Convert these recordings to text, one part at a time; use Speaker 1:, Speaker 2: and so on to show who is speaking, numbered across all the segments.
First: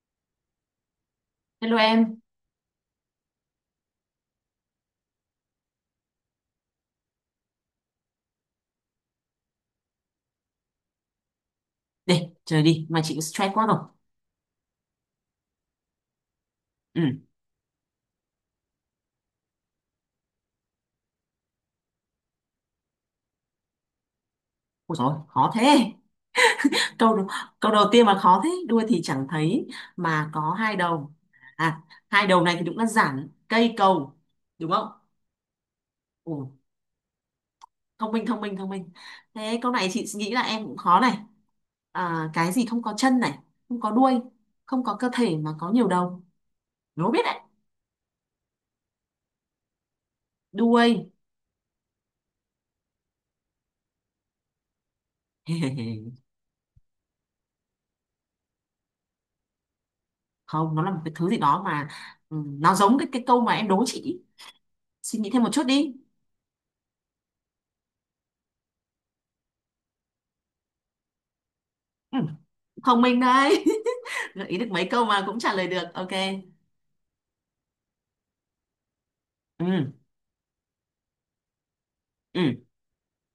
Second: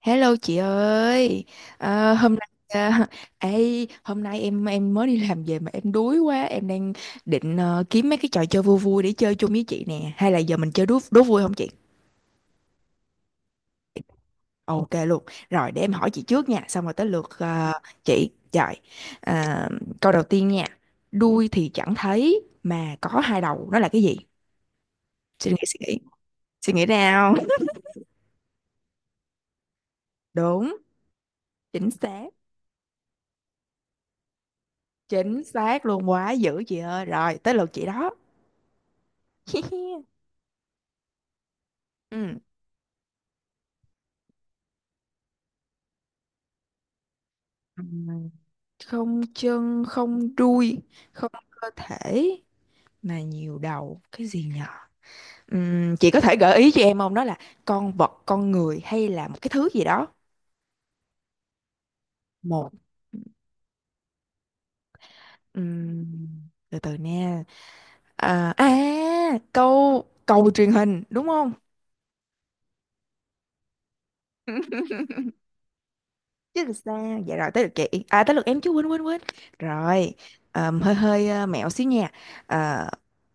Speaker 1: Hello chị ơi.
Speaker 2: Hello
Speaker 1: Ờ,
Speaker 2: em,
Speaker 1: hôm nay à, ê, hôm nay em mới đi làm về mà em đuối quá, em đang định kiếm mấy cái trò chơi vui vui để chơi chung với chị nè, hay là giờ mình chơi đố đố vui không chị?
Speaker 2: để chơi đi, mà chị stress quá rồi.
Speaker 1: Ok luôn, rồi để em hỏi chị trước nha, xong rồi
Speaker 2: Ừ,
Speaker 1: tới lượt chị. Rồi, à, câu đầu tiên nha, đuôi thì chẳng thấy mà có hai đầu, nó là cái gì?
Speaker 2: ôi dồi, khó
Speaker 1: Suy nghĩ suy
Speaker 2: thế.
Speaker 1: nghĩ, suy nghĩ
Speaker 2: Câu
Speaker 1: nào?
Speaker 2: câu đầu tiên mà khó thế, đuôi thì chẳng thấy mà có hai
Speaker 1: Đúng,
Speaker 2: đầu. À,
Speaker 1: chính
Speaker 2: hai
Speaker 1: xác,
Speaker 2: đầu này thì đúng là giản cây cầu, đúng không?
Speaker 1: chính xác luôn, quá
Speaker 2: Ồ,
Speaker 1: dữ chị ơi, rồi tới lượt chị đó.
Speaker 2: thông minh thông minh thông minh. Thế câu này chị nghĩ là em cũng khó này. À,
Speaker 1: Ừ.
Speaker 2: cái gì không có chân này, không có đuôi, không có cơ thể mà có nhiều đầu. Đố biết đấy,
Speaker 1: Ừm, không chân không đuôi
Speaker 2: đuôi.
Speaker 1: không cơ thể mà nhiều đầu cái gì nhở? Chị có thể gợi ý cho em không, đó là con vật, con người hay là một cái thứ gì đó?
Speaker 2: Không, nó là một cái thứ gì đó mà ừ,
Speaker 1: Một,
Speaker 2: nó giống cái câu mà em đố chị. Suy nghĩ thêm một chút đi.
Speaker 1: Ừm, từ từ nha. À, à, câu cầu truyền hình đúng không?
Speaker 2: Ừ, thông minh đấy. Gợi ý được mấy câu mà cũng trả lời được, ok.
Speaker 1: Chứ làm sao. Dạ, rồi tới lượt chị. À, tới lượt em chứ, quên quên quên
Speaker 2: Ừ,
Speaker 1: rồi. Hơi hơi mẹo xíu nha.
Speaker 2: ừ,
Speaker 1: Ờ,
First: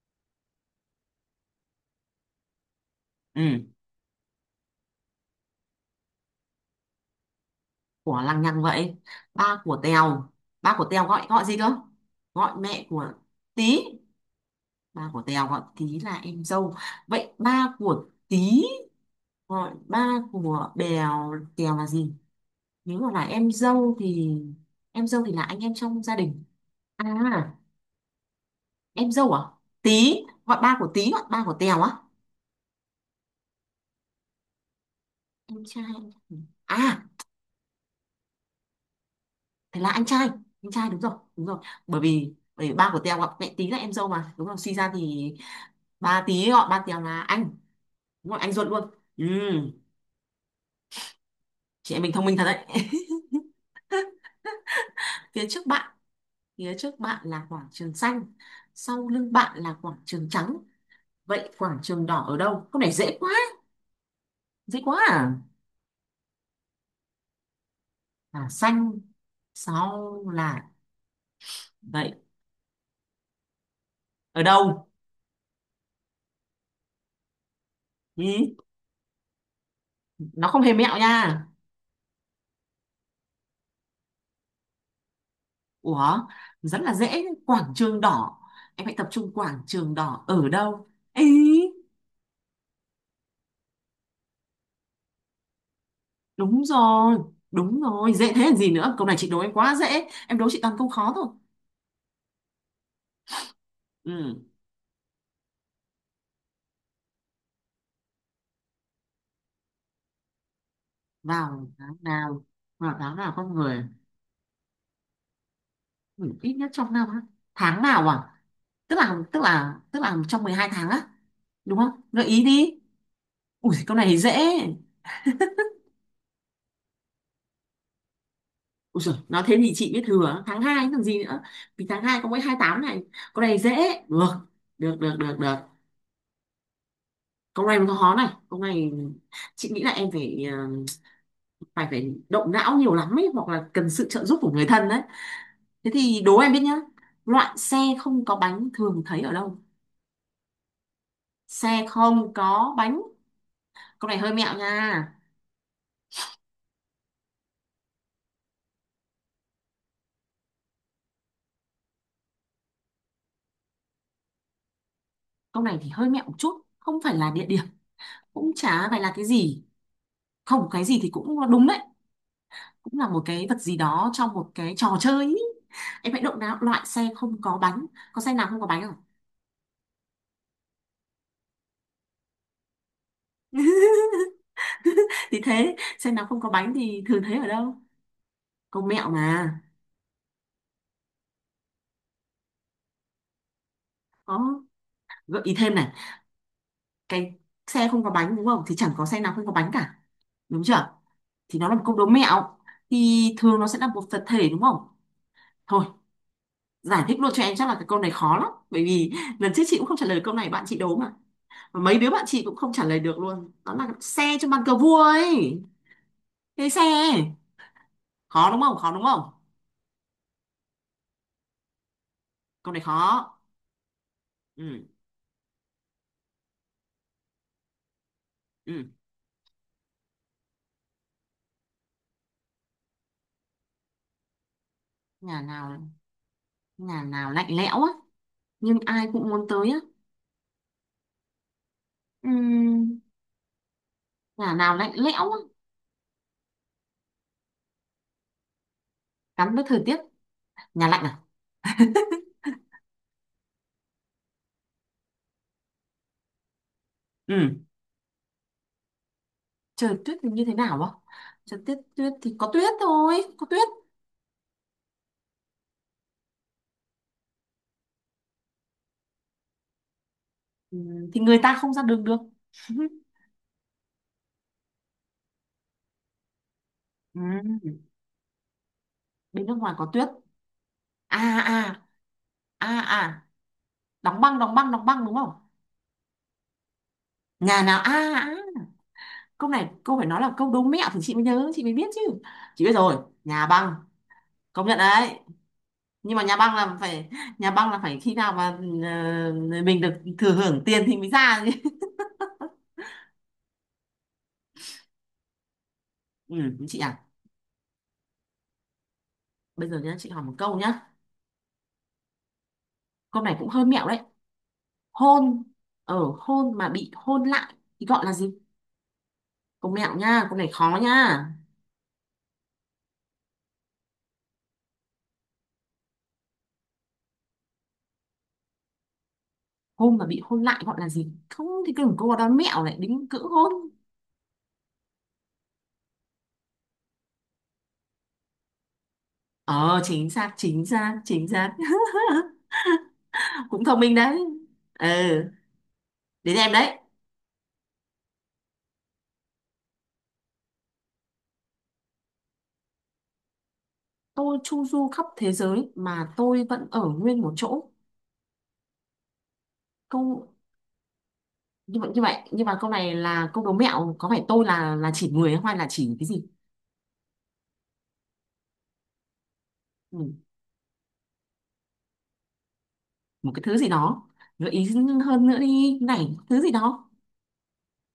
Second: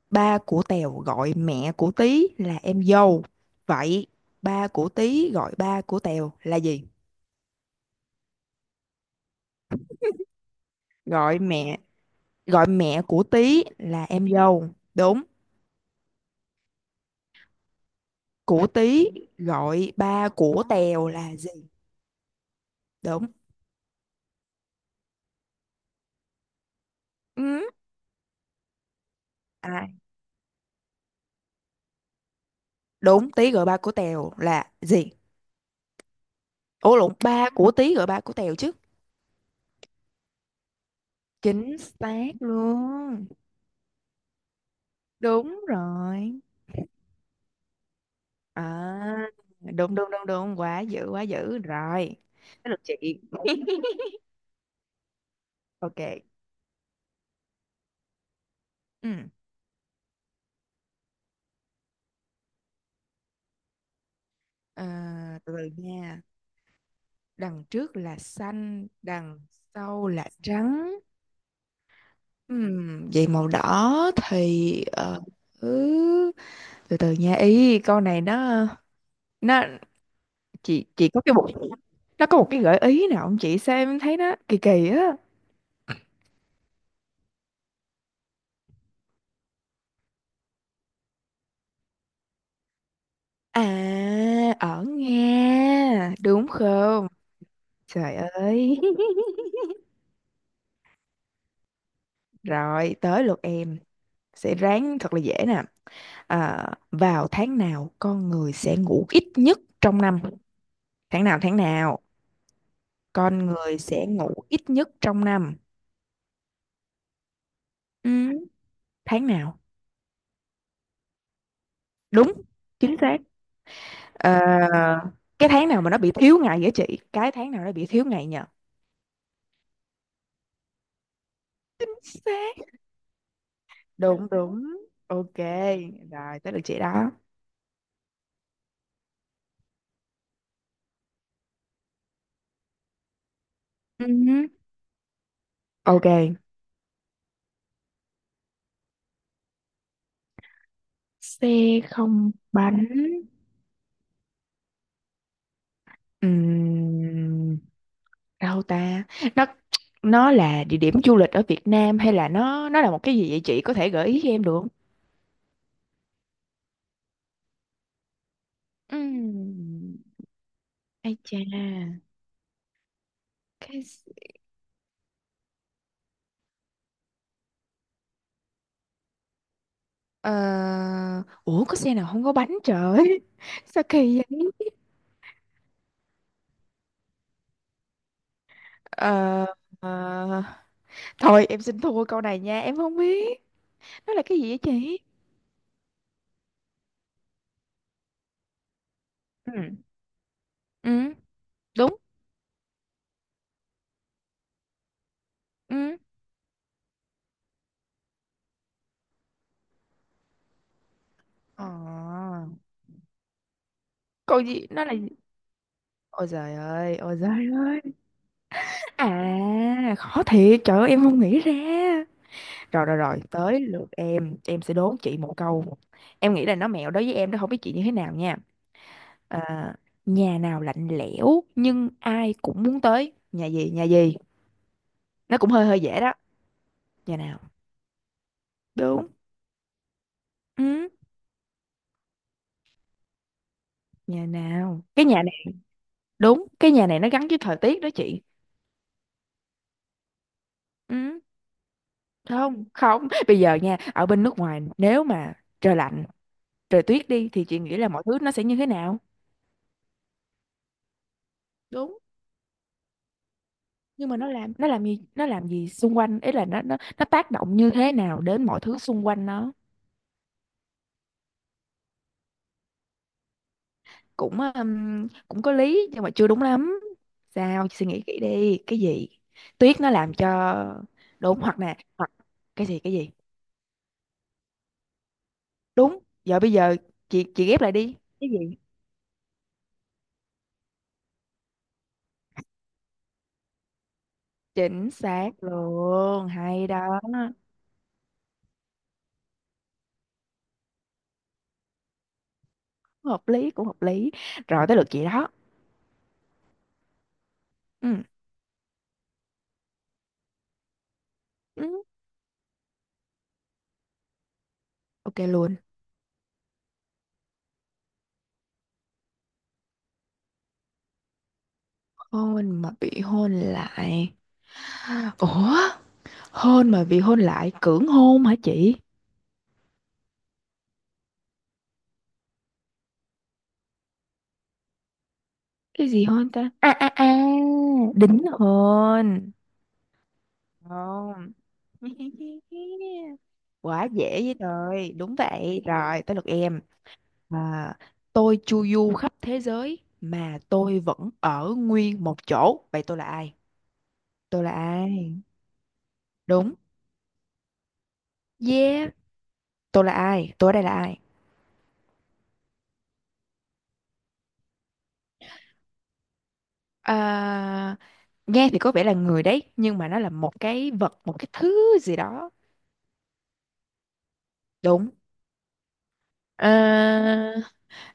Speaker 1: ba của Tèo gọi mẹ của Tí là em dâu,
Speaker 2: ừ,
Speaker 1: vậy ba của Tí gọi ba của Tèo là gì?
Speaker 2: của lằng nhằng vậy. Ba của Tèo, ba của Tèo gọi
Speaker 1: Gọi
Speaker 2: gọi gì cơ?
Speaker 1: mẹ,
Speaker 2: Gọi
Speaker 1: gọi
Speaker 2: mẹ
Speaker 1: mẹ
Speaker 2: của
Speaker 1: của Tí
Speaker 2: Tí,
Speaker 1: là em dâu.
Speaker 2: ba của
Speaker 1: Đúng.
Speaker 2: Tèo gọi Tí là em dâu, vậy ba của Tí
Speaker 1: Của Tí
Speaker 2: gọi
Speaker 1: gọi
Speaker 2: ba
Speaker 1: ba của
Speaker 2: của
Speaker 1: Tèo là
Speaker 2: Bèo
Speaker 1: gì?
Speaker 2: Tèo là gì? Nếu mà là
Speaker 1: Đúng.
Speaker 2: em dâu thì là anh em trong gia đình. À,
Speaker 1: Ừ.
Speaker 2: em dâu à,
Speaker 1: À.
Speaker 2: Tí gọi, ba của Tí gọi ba của Tèo á,
Speaker 1: Đúng. Tí gọi ba của Tèo là gì?
Speaker 2: em trai.
Speaker 1: Ủa
Speaker 2: À,
Speaker 1: lộn, ba của Tí gọi ba của Tèo chứ.
Speaker 2: thế là anh trai, anh trai đúng rồi đúng rồi.
Speaker 1: Chính
Speaker 2: bởi
Speaker 1: xác
Speaker 2: vì bởi vì ba của Tèo
Speaker 1: luôn.
Speaker 2: ạ, mẹ tí là em dâu mà, đúng rồi, suy ra thì
Speaker 1: Đúng
Speaker 2: ba
Speaker 1: rồi.
Speaker 2: tí gọi ba Tèo là anh, đúng rồi, anh ruột luôn. Ừ,
Speaker 1: À, đúng đúng đúng đúng, quá dữ, quá dữ
Speaker 2: chị em mình
Speaker 1: rồi.
Speaker 2: thông minh thật đấy.
Speaker 1: Tới lượt chị.
Speaker 2: Phía trước bạn,
Speaker 1: Ok.
Speaker 2: phía trước bạn là quảng trường xanh, sau
Speaker 1: Ừ.
Speaker 2: lưng bạn là quảng trường trắng, vậy quảng trường đỏ ở đâu? Câu này dễ quá, dễ
Speaker 1: Ờ,
Speaker 2: quá à?
Speaker 1: từ từ nha, đằng trước là
Speaker 2: Là
Speaker 1: xanh,
Speaker 2: xanh,
Speaker 1: đằng sau
Speaker 2: sau
Speaker 1: là
Speaker 2: là,
Speaker 1: trắng.
Speaker 2: vậy
Speaker 1: Vậy màu đỏ
Speaker 2: ở
Speaker 1: thì
Speaker 2: đâu?
Speaker 1: ừ, từ từ nha, ý con này
Speaker 2: Ừ,
Speaker 1: nó,
Speaker 2: nó không hề mẹo
Speaker 1: chị có cái
Speaker 2: nha.
Speaker 1: bộ, nó có một cái gợi ý nào không chị, sao em thấy nó kỳ kỳ á?
Speaker 2: Ủa, rất là dễ, quảng trường đỏ. Em hãy tập trung, quảng trường đỏ ở đâu? Ý,
Speaker 1: À, ở Nga, đúng
Speaker 2: đúng
Speaker 1: không?
Speaker 2: rồi, đúng rồi,
Speaker 1: Trời
Speaker 2: dễ thế làm gì
Speaker 1: ơi.
Speaker 2: nữa. Câu này chị đố em quá dễ, em đố chị toàn câu khó thôi.
Speaker 1: Rồi, tới lượt em.
Speaker 2: Ừ,
Speaker 1: Sẽ ráng thật là dễ nè. À, vào tháng nào con người sẽ ngủ ít nhất trong năm? Tháng nào, tháng
Speaker 2: vào tháng
Speaker 1: nào
Speaker 2: nào, vào tháng nào
Speaker 1: con
Speaker 2: con
Speaker 1: người
Speaker 2: người,
Speaker 1: sẽ ngủ ít nhất trong năm?
Speaker 2: ừ, ít nhất trong năm á. Tháng nào
Speaker 1: Ừ,
Speaker 2: à? Tức là,
Speaker 1: tháng
Speaker 2: tức
Speaker 1: nào?
Speaker 2: là, tức là trong 12 tháng á, đúng không? Gợi
Speaker 1: Đúng,
Speaker 2: ý đi.
Speaker 1: chính xác.
Speaker 2: Ui câu này thì dễ.
Speaker 1: Ờ, cái tháng nào mà nó bị thiếu ngày vậy chị? Cái tháng nào nó bị thiếu ngày nhờ?
Speaker 2: Ui giời, nói thế thì chị biết thừa, tháng 2 còn gì nữa. Vì
Speaker 1: Chính
Speaker 2: tháng 2 có mỗi hai
Speaker 1: xác.
Speaker 2: tám này, câu này dễ. Được,
Speaker 1: Đúng đúng.
Speaker 2: được, được,
Speaker 1: Ok,
Speaker 2: được, được.
Speaker 1: rồi tới lượt chị đó.
Speaker 2: Câu này nó khó này, câu này chị nghĩ là em phải phải phải động não nhiều lắm ấy, hoặc là cần sự
Speaker 1: Ừ.
Speaker 2: trợ giúp của người thân đấy. Thế thì đố
Speaker 1: Ok.
Speaker 2: em biết nhá, loại xe không có bánh thường thấy ở đâu?
Speaker 1: Xe
Speaker 2: Xe
Speaker 1: không
Speaker 2: không có
Speaker 1: bánh.
Speaker 2: bánh. Câu này hơi mẹo nha,
Speaker 1: Ừm, đâu ta, nó nó là địa điểm du lịch ở Việt Nam hay là nó là một cái gì, vậy chị có thể gợi ý cho em được không?
Speaker 2: câu này thì hơi mẹo một chút, không phải là địa điểm, cũng chả phải là cái gì,
Speaker 1: Ừm,
Speaker 2: không cái gì thì
Speaker 1: ai chà.
Speaker 2: cũng đúng đấy, cũng là một cái vật gì
Speaker 1: Cái s-,
Speaker 2: đó trong một cái trò chơi ý. Em hãy động não, loại xe không có bánh, có xe nào không có bánh không?
Speaker 1: ờ, ủa có xe nào không có bánh trời? Sao kỳ vậy?
Speaker 2: Thì thế xe nào không có bánh thì thường thấy ở đâu, công mẹo
Speaker 1: Ờ,
Speaker 2: mà.
Speaker 1: ờ, thôi em xin thua câu này nha, em không biết nó là cái gì vậy
Speaker 2: Có
Speaker 1: chị?
Speaker 2: gợi ý thêm này, cái xe không có bánh đúng không, thì chẳng có xe nào không có
Speaker 1: Ừ.
Speaker 2: bánh cả, đúng chưa,
Speaker 1: Ừ.
Speaker 2: thì nó là một câu
Speaker 1: Đúng.
Speaker 2: đố mẹo, thì thường nó sẽ là một vật thể đúng không. Thôi
Speaker 1: Ừ.
Speaker 2: giải thích luôn cho em, chắc là cái câu này khó lắm, bởi vì lần trước chị cũng không trả lời câu này, bạn chị đố mà, và mấy đứa bạn
Speaker 1: Ờ,
Speaker 2: chị cũng không trả lời được luôn, đó là xe
Speaker 1: còn
Speaker 2: trong bàn
Speaker 1: gì,
Speaker 2: cờ
Speaker 1: nó là.
Speaker 2: vua ấy.
Speaker 1: Ôi giời
Speaker 2: Cái xe,
Speaker 1: ơi, ôi giời ơi.
Speaker 2: khó đúng không, khó đúng không?
Speaker 1: À, khó thiệt, trời ơi em không nghĩ ra.
Speaker 2: Câu này
Speaker 1: Rồi rồi rồi,
Speaker 2: khó.
Speaker 1: tới lượt em sẽ
Speaker 2: Ừ,
Speaker 1: đố chị một câu. Em nghĩ là nó mẹo đối với em đó, không biết chị như thế nào nha.
Speaker 2: ừ,
Speaker 1: À, nhà nào lạnh lẽo nhưng ai cũng muốn tới. Nhà gì, nhà gì? Nó
Speaker 2: nhà
Speaker 1: cũng hơi hơi
Speaker 2: nào,
Speaker 1: dễ đó.
Speaker 2: nhà
Speaker 1: Nhà
Speaker 2: nào
Speaker 1: nào?
Speaker 2: lạnh lẽo á, nhưng ai
Speaker 1: Đúng.
Speaker 2: cũng muốn tới á.
Speaker 1: Ừ,
Speaker 2: Ừ,
Speaker 1: nhà
Speaker 2: nhà nào
Speaker 1: nào?
Speaker 2: lạnh
Speaker 1: Cái nhà
Speaker 2: lẽo á,
Speaker 1: này, đúng, cái nhà này nó gắn với thời tiết đó chị.
Speaker 2: gắn với thời tiết, nhà lạnh à.
Speaker 1: Ừ, không, không. Bây giờ nha, ở bên nước ngoài nếu mà trời lạnh, trời tuyết đi thì chị
Speaker 2: Ừ,
Speaker 1: nghĩ là mọi thứ nó sẽ như thế nào?
Speaker 2: trời tuyết thì như thế nào á, trời tuyết
Speaker 1: Đúng,
Speaker 2: tuyết thì có tuyết thôi, có tuyết.
Speaker 1: nhưng mà nó làm, nó làm gì, nó làm gì xung quanh ấy, là nó tác động như thế nào đến mọi thứ xung quanh nó?
Speaker 2: Ừ, thì người ta không ra đường được.
Speaker 1: Cũng cũng có lý nhưng mà chưa đúng lắm, sao
Speaker 2: Ừ,
Speaker 1: suy nghĩ kỹ đi, cái gì?
Speaker 2: bên nước ngoài
Speaker 1: Tuyết
Speaker 2: có
Speaker 1: nó
Speaker 2: tuyết,
Speaker 1: làm cho,
Speaker 2: à
Speaker 1: đúng, hoặc nè,
Speaker 2: à
Speaker 1: hoặc
Speaker 2: à
Speaker 1: cái gì, cái gì?
Speaker 2: à, đóng băng đóng băng đóng băng, đúng không?
Speaker 1: Đúng, giờ bây giờ chị ghép
Speaker 2: Nhà
Speaker 1: lại
Speaker 2: nào à,
Speaker 1: đi, cái
Speaker 2: à,
Speaker 1: gì?
Speaker 2: câu này câu phải nói là câu đố mẹo thì chị mới nhớ chị mới biết chứ. Chị biết rồi, nhà băng, công nhận
Speaker 1: Chính
Speaker 2: đấy.
Speaker 1: xác
Speaker 2: Nhưng mà
Speaker 1: luôn,
Speaker 2: nhà băng
Speaker 1: hay
Speaker 2: là
Speaker 1: đó.
Speaker 2: phải, nhà băng là phải khi nào mà ờ, mình được thừa hưởng tiền thì mới ra chứ.
Speaker 1: Hợp lý, cũng hợp lý. Rồi tới lượt chị đó.
Speaker 2: Ừ, chị à,
Speaker 1: Ừ.
Speaker 2: bây giờ nhá chị hỏi một câu nhá,
Speaker 1: Ừ.
Speaker 2: câu này cũng hơi mẹo đấy.
Speaker 1: Ok
Speaker 2: Hôn,
Speaker 1: luôn.
Speaker 2: ở hôn mà bị hôn lại thì gọi là gì? Câu mẹo nha, câu này khó nha.
Speaker 1: Hôn mà bị hôn lại. Ủa, hôn mà vì hôn lại, cưỡng hôn hả chị?
Speaker 2: Hôn mà bị hôn lại gọi là gì, không thì cứ câu đó mẹo lại đính cữ hôn.
Speaker 1: Cái gì hôn ta? À à à, đính hôn.
Speaker 2: Ờ, chính xác chính xác chính
Speaker 1: Không.
Speaker 2: xác. Cũng thông
Speaker 1: Quá
Speaker 2: minh đấy.
Speaker 1: dễ với
Speaker 2: Ừ,
Speaker 1: rồi, đúng vậy. Rồi, tới lượt
Speaker 2: đến em
Speaker 1: em.
Speaker 2: đấy.
Speaker 1: À, tôi chu du khắp thế giới mà tôi vẫn ở nguyên một chỗ. Vậy tôi là ai?
Speaker 2: Tôi
Speaker 1: Tôi là
Speaker 2: chu du khắp
Speaker 1: ai?
Speaker 2: thế giới mà tôi
Speaker 1: Đúng.
Speaker 2: vẫn ở nguyên một chỗ.
Speaker 1: Yeah. Tôi là
Speaker 2: Câu
Speaker 1: ai? Tôi ở đây là ai?
Speaker 2: như vậy như vậy, nhưng mà câu này là câu đố mẹo, có phải tôi là chỉ người hay là chỉ cái gì.
Speaker 1: À, nghe thì có vẻ là người đấy, nhưng mà nó là
Speaker 2: Ừ,
Speaker 1: một cái vật, một cái thứ gì đó.
Speaker 2: một cái thứ gì đó, gợi ý
Speaker 1: Đúng.
Speaker 2: hơn nữa đi này, thứ
Speaker 1: Ờ,
Speaker 2: gì đó.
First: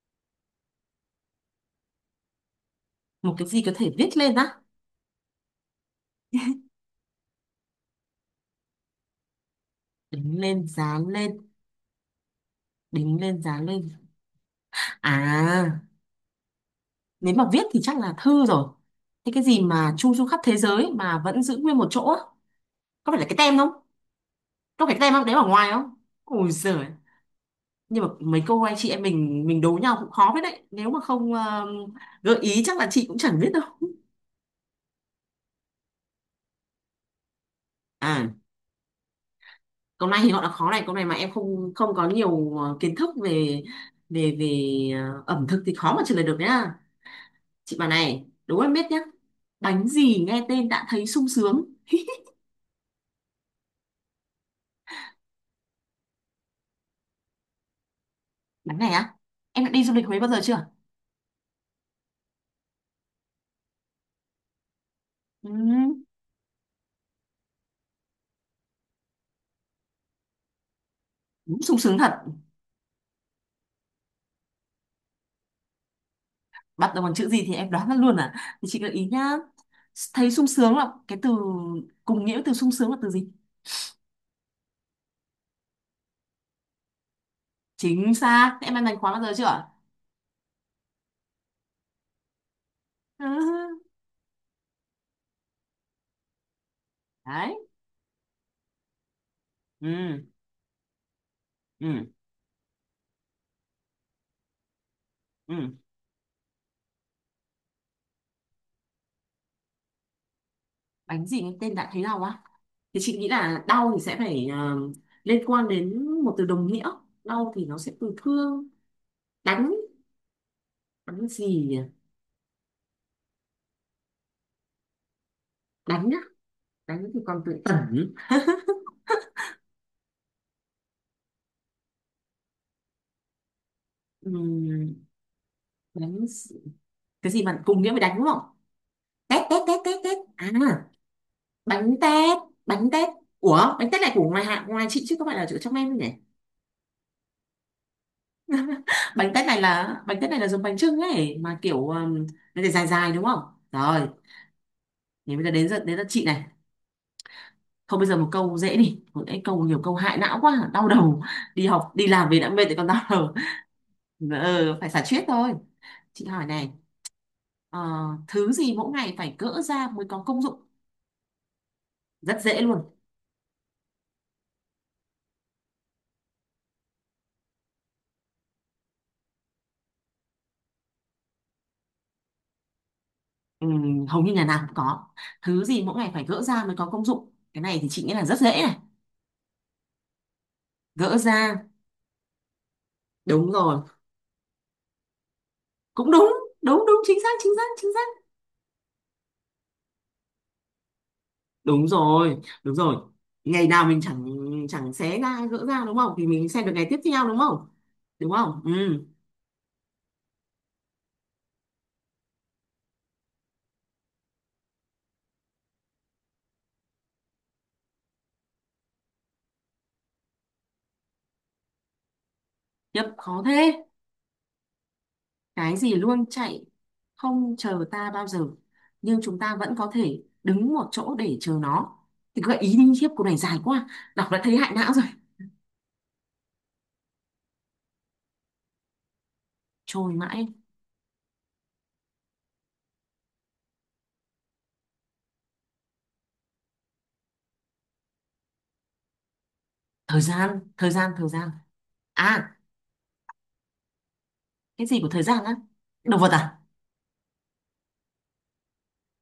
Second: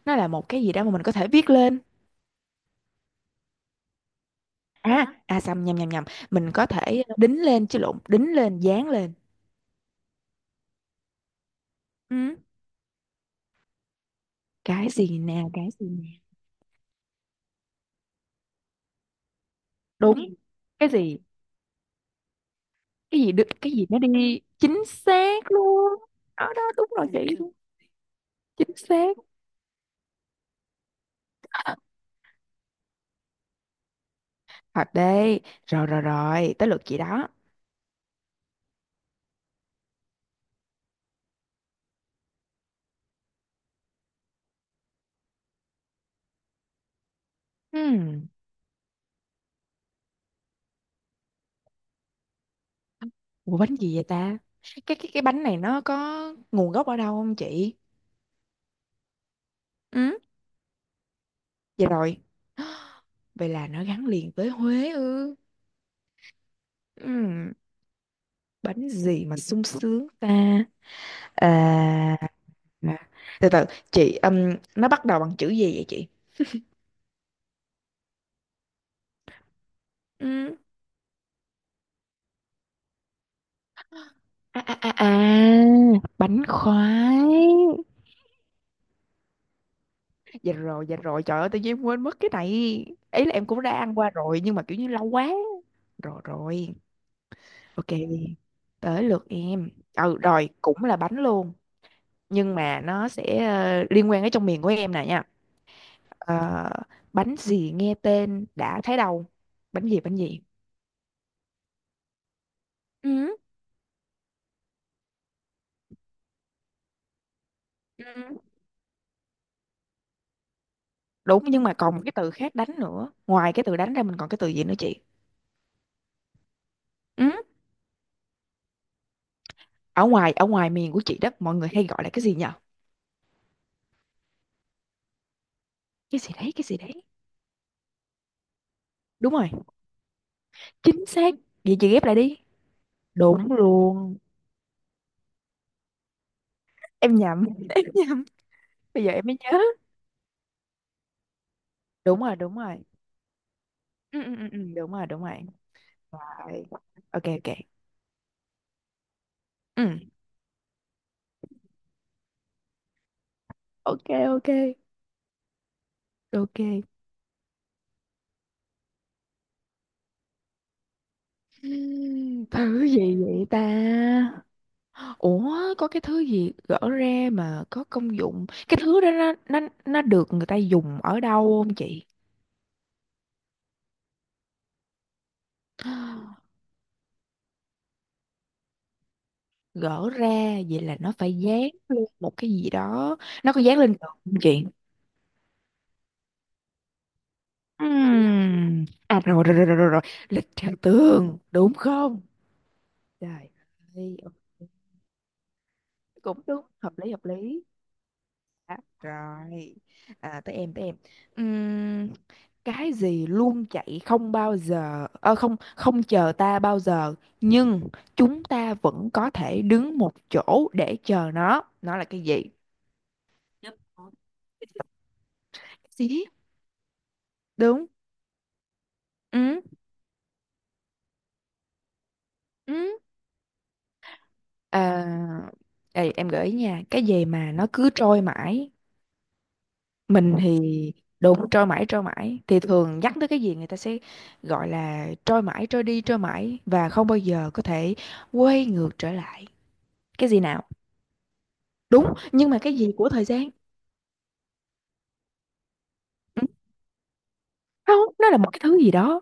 Speaker 1: nó là một cái gì đó mà mình có thể viết lên.
Speaker 2: Một cái gì có thể viết lên á,
Speaker 1: À à, xăm, nhầm nhầm nhầm, mình có thể đính lên, chứ lộn, đính lên, dán lên.
Speaker 2: đính lên dán lên,
Speaker 1: Ừ.
Speaker 2: đính lên dán lên.
Speaker 1: Cái gì nè, cái
Speaker 2: À,
Speaker 1: gì nè?
Speaker 2: nếu mà viết thì chắc là thư rồi, thế cái gì mà chu du
Speaker 1: Đúng.
Speaker 2: khắp thế
Speaker 1: Cái
Speaker 2: giới
Speaker 1: gì,
Speaker 2: mà vẫn giữ nguyên một chỗ á? Có phải
Speaker 1: cái
Speaker 2: là
Speaker 1: gì
Speaker 2: cái
Speaker 1: được,
Speaker 2: tem không?
Speaker 1: cái gì nó đi, chính
Speaker 2: Có phải cái tem không đấy, ở
Speaker 1: xác
Speaker 2: ngoài không?
Speaker 1: luôn.
Speaker 2: Ôi
Speaker 1: Đó đó,
Speaker 2: giời.
Speaker 1: đúng rồi chị.
Speaker 2: Nhưng mà mấy cô anh
Speaker 1: Chính
Speaker 2: chị em
Speaker 1: xác.
Speaker 2: mình đố nhau cũng khó với đấy, nếu mà không gợi ý chắc là chị cũng chẳng biết đâu.
Speaker 1: Thật đây. Rồi rồi rồi tới lượt chị đó.
Speaker 2: À, câu này thì họ đã khó này, câu này mà em không không có nhiều kiến thức về về về ẩm thực thì khó mà trả lời được nhá. Chị bà này
Speaker 1: Ừm,
Speaker 2: đố em biết nhá, bánh gì nghe tên đã thấy sung sướng?
Speaker 1: ủa bánh gì vậy ta? Cái bánh này nó có nguồn gốc ở đâu không chị?
Speaker 2: Bánh này á, em đã đi du lịch
Speaker 1: Ừ.
Speaker 2: Huế bao giờ chưa?
Speaker 1: Vậy rồi, vậy là nó gắn liền với Huế ư?
Speaker 2: Ừ,
Speaker 1: Ừm, bánh gì mà sung sướng ta?
Speaker 2: đúng sung sướng thật.
Speaker 1: À, mà-, từ từ chị, nó bắt đầu bằng chữ gì vậy chị?
Speaker 2: Bắt đầu bằng chữ gì thì em đoán ra luôn à, thì chị gợi ý nhá, thấy sung
Speaker 1: Ừm,
Speaker 2: sướng là cái từ cùng nghĩa với từ sung sướng là từ gì?
Speaker 1: à, à, à, à, bánh khoái.
Speaker 2: Chính xác, em ăn bánh khóa bao giờ chưa?
Speaker 1: Dạ rồi, dạ rồi, trời ơi tự nhiên em quên mất cái này, ý là em cũng đã
Speaker 2: Ừ,
Speaker 1: ăn qua rồi nhưng mà kiểu như lâu quá. Rồi rồi,
Speaker 2: đấy.
Speaker 1: ok, tới lượt em.
Speaker 2: Ừ,
Speaker 1: Ừ, rồi cũng là bánh luôn
Speaker 2: ừ,
Speaker 1: nhưng mà nó sẽ liên quan đến trong miền của em nè nha.
Speaker 2: ừ,
Speaker 1: Ờ, bánh gì nghe tên đã thấy đâu? Bánh gì, bánh gì?
Speaker 2: bánh gì nghe tên đã thấy đau á? Thì chị nghĩ
Speaker 1: Ừ.
Speaker 2: là đau thì sẽ phải, à, liên quan đến một từ đồng nghĩa, đau thì nó sẽ
Speaker 1: Ừ.
Speaker 2: từ thương, đánh, đánh
Speaker 1: Đúng, nhưng
Speaker 2: gì
Speaker 1: mà
Speaker 2: nhỉ?
Speaker 1: còn một cái từ khác đánh nữa, ngoài cái từ đánh ra mình còn cái từ gì nữa chị?
Speaker 2: Đánh nhá, đánh thì
Speaker 1: Ừ.
Speaker 2: còn từ tẩn.
Speaker 1: Ở ngoài, ở ngoài miền của chị đó mọi người hay gọi là cái gì nhở?
Speaker 2: Ừm, đánh
Speaker 1: Cái gì
Speaker 2: s-,
Speaker 1: đấy, cái gì đấy?
Speaker 2: cái gì mà cùng nghĩa với đánh đúng không,
Speaker 1: Đúng
Speaker 2: tét
Speaker 1: rồi,
Speaker 2: tét tét tét tét, à,
Speaker 1: chính xác. Vậy chị
Speaker 2: bánh
Speaker 1: ghép lại đi.
Speaker 2: tét, bánh tét.
Speaker 1: Đúng
Speaker 2: Ủa bánh tét này
Speaker 1: luôn.
Speaker 2: của ngoài hạ ngoài chị chứ không phải là ở trong em đâu nhỉ?
Speaker 1: Em nhầm em nhầm, bây giờ em
Speaker 2: Bánh
Speaker 1: mới
Speaker 2: tét
Speaker 1: nhớ.
Speaker 2: này là, bánh tét này là giống bánh chưng ấy mà kiểu
Speaker 1: Đúng rồi, đúng
Speaker 2: nó để
Speaker 1: rồi.
Speaker 2: dài dài đúng không, rồi.
Speaker 1: Ừ. đúng rồi đúng
Speaker 2: Thì
Speaker 1: rồi.
Speaker 2: bây giờ đến lượt chị này,
Speaker 1: Rồi. Ok ok.
Speaker 2: thôi bây giờ một câu dễ đi, một cái câu nhiều câu
Speaker 1: Ừ.
Speaker 2: hại não quá đau đầu, đi học đi làm về đã mệt thì còn đau đầu.
Speaker 1: Ok ok
Speaker 2: Ừ, phải xả stress thôi. Chị hỏi
Speaker 1: ok.
Speaker 2: này, ờ, thứ gì mỗi ngày phải gỡ ra mới có công dụng? Rất dễ luôn.
Speaker 1: Thứ gì vậy ta? Ủa có cái thứ gì gỡ ra mà có công dụng, cái thứ đó nó nó được người ta dùng ở đâu không chị?
Speaker 2: Ừ, hầu như nhà nào cũng có, thứ gì mỗi ngày phải gỡ ra mới có công dụng, cái này thì chị nghĩ là rất dễ này.
Speaker 1: Gỡ ra, vậy là nó
Speaker 2: Gỡ
Speaker 1: phải dán
Speaker 2: ra,
Speaker 1: lên một cái gì đó,
Speaker 2: đúng
Speaker 1: nó có dán
Speaker 2: rồi.
Speaker 1: lên tường không chị?
Speaker 2: Cũng đúng, đúng đúng chính xác chính xác chính xác.
Speaker 1: Ừm. À rồi rồi rồi rồi rồi rồi. Lịch theo tường đúng
Speaker 2: Đúng
Speaker 1: không?
Speaker 2: rồi đúng rồi,
Speaker 1: Trời
Speaker 2: ngày nào mình
Speaker 1: ơi,
Speaker 2: chẳng
Speaker 1: ok.
Speaker 2: chẳng xé ra gỡ ra đúng không, thì
Speaker 1: Cũng
Speaker 2: mình xem
Speaker 1: đúng,
Speaker 2: được ngày tiếp
Speaker 1: hợp lý hợp
Speaker 2: theo đúng
Speaker 1: lý.
Speaker 2: không? Đúng không? Ừ.
Speaker 1: Đó, rồi, à, tới em, tới em. Ừm, cái gì luôn chạy không bao giờ không không chờ ta bao giờ, nhưng chúng ta vẫn có thể đứng một chỗ để chờ nó. Nó là cái gì?
Speaker 2: Nhật khó
Speaker 1: Chấp.
Speaker 2: thế, cái gì luôn
Speaker 1: Gì?
Speaker 2: chạy không chờ
Speaker 1: Đúng.
Speaker 2: ta bao giờ, nhưng chúng ta
Speaker 1: Ừ.
Speaker 2: vẫn có thể đứng một chỗ để chờ nó. Thì gợi ý đi
Speaker 1: Ừ.
Speaker 2: khiếp, cô này dài quá, đọc đã thấy hại não rồi.
Speaker 1: À, ê, em gợi ý nha, cái gì mà nó cứ trôi mãi,
Speaker 2: Trôi
Speaker 1: mình
Speaker 2: mãi,
Speaker 1: thì, đúng, trôi mãi, trôi mãi thì thường nhắc tới cái gì người ta sẽ gọi là trôi mãi, trôi đi, trôi mãi và không bao giờ có thể quay ngược trở lại.
Speaker 2: thời
Speaker 1: Cái gì
Speaker 2: gian,
Speaker 1: nào?
Speaker 2: thời gian, thời gian.
Speaker 1: Đúng, nhưng
Speaker 2: À,
Speaker 1: mà cái gì của thời gian?
Speaker 2: cái gì của thời gian á? Động vật
Speaker 1: Ừ,
Speaker 2: à?
Speaker 1: không, nó là một cái thứ gì đó.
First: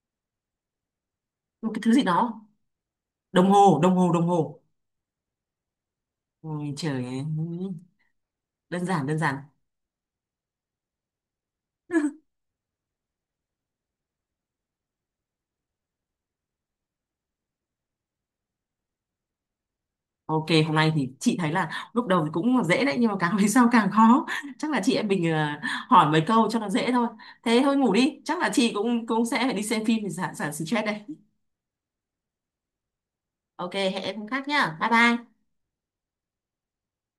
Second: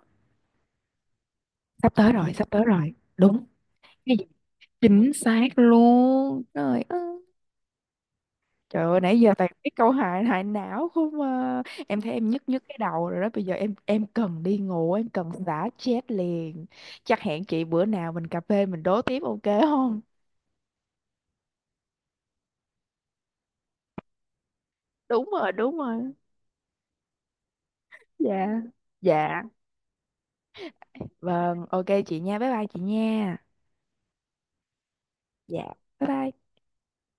Speaker 2: Một cái thứ
Speaker 1: Sắp
Speaker 2: gì
Speaker 1: tới rồi,
Speaker 2: đó.
Speaker 1: sắp tới rồi, đúng.
Speaker 2: Đồng hồ, đồng hồ,
Speaker 1: Cái gì?
Speaker 2: đồng hồ.
Speaker 1: Chính xác luôn,
Speaker 2: Ôi
Speaker 1: trời ơi.
Speaker 2: trời ơi, đơn
Speaker 1: Trời ơi,
Speaker 2: giản, đơn
Speaker 1: nãy giờ
Speaker 2: giản.
Speaker 1: toàn cái câu hại hại não không à. Em thấy
Speaker 2: Ừ,
Speaker 1: em nhức nhức cái đầu rồi đó. Bây giờ em cần đi ngủ, em cần xả stress liền. Chắc hẹn chị bữa nào mình cà phê mình đố tiếp ok không?
Speaker 2: ok, hôm nay thì chị thấy là lúc đầu thì cũng là dễ đấy nhưng mà càng về sau càng khó. Chắc là chị em
Speaker 1: Đúng
Speaker 2: mình
Speaker 1: rồi, đúng
Speaker 2: hỏi
Speaker 1: rồi.
Speaker 2: mấy câu cho nó dễ thôi. Thế thôi ngủ đi, chắc là
Speaker 1: Dạ.
Speaker 2: chị cũng cũng
Speaker 1: Dạ.
Speaker 2: sẽ phải đi xem phim để giảm giảm stress đây.
Speaker 1: Vâng, ok chị nha. Bye bye chị nha.
Speaker 2: Ok, hẹn em hôm khác nhá. Bye bye.
Speaker 1: Dạ. Bye bye.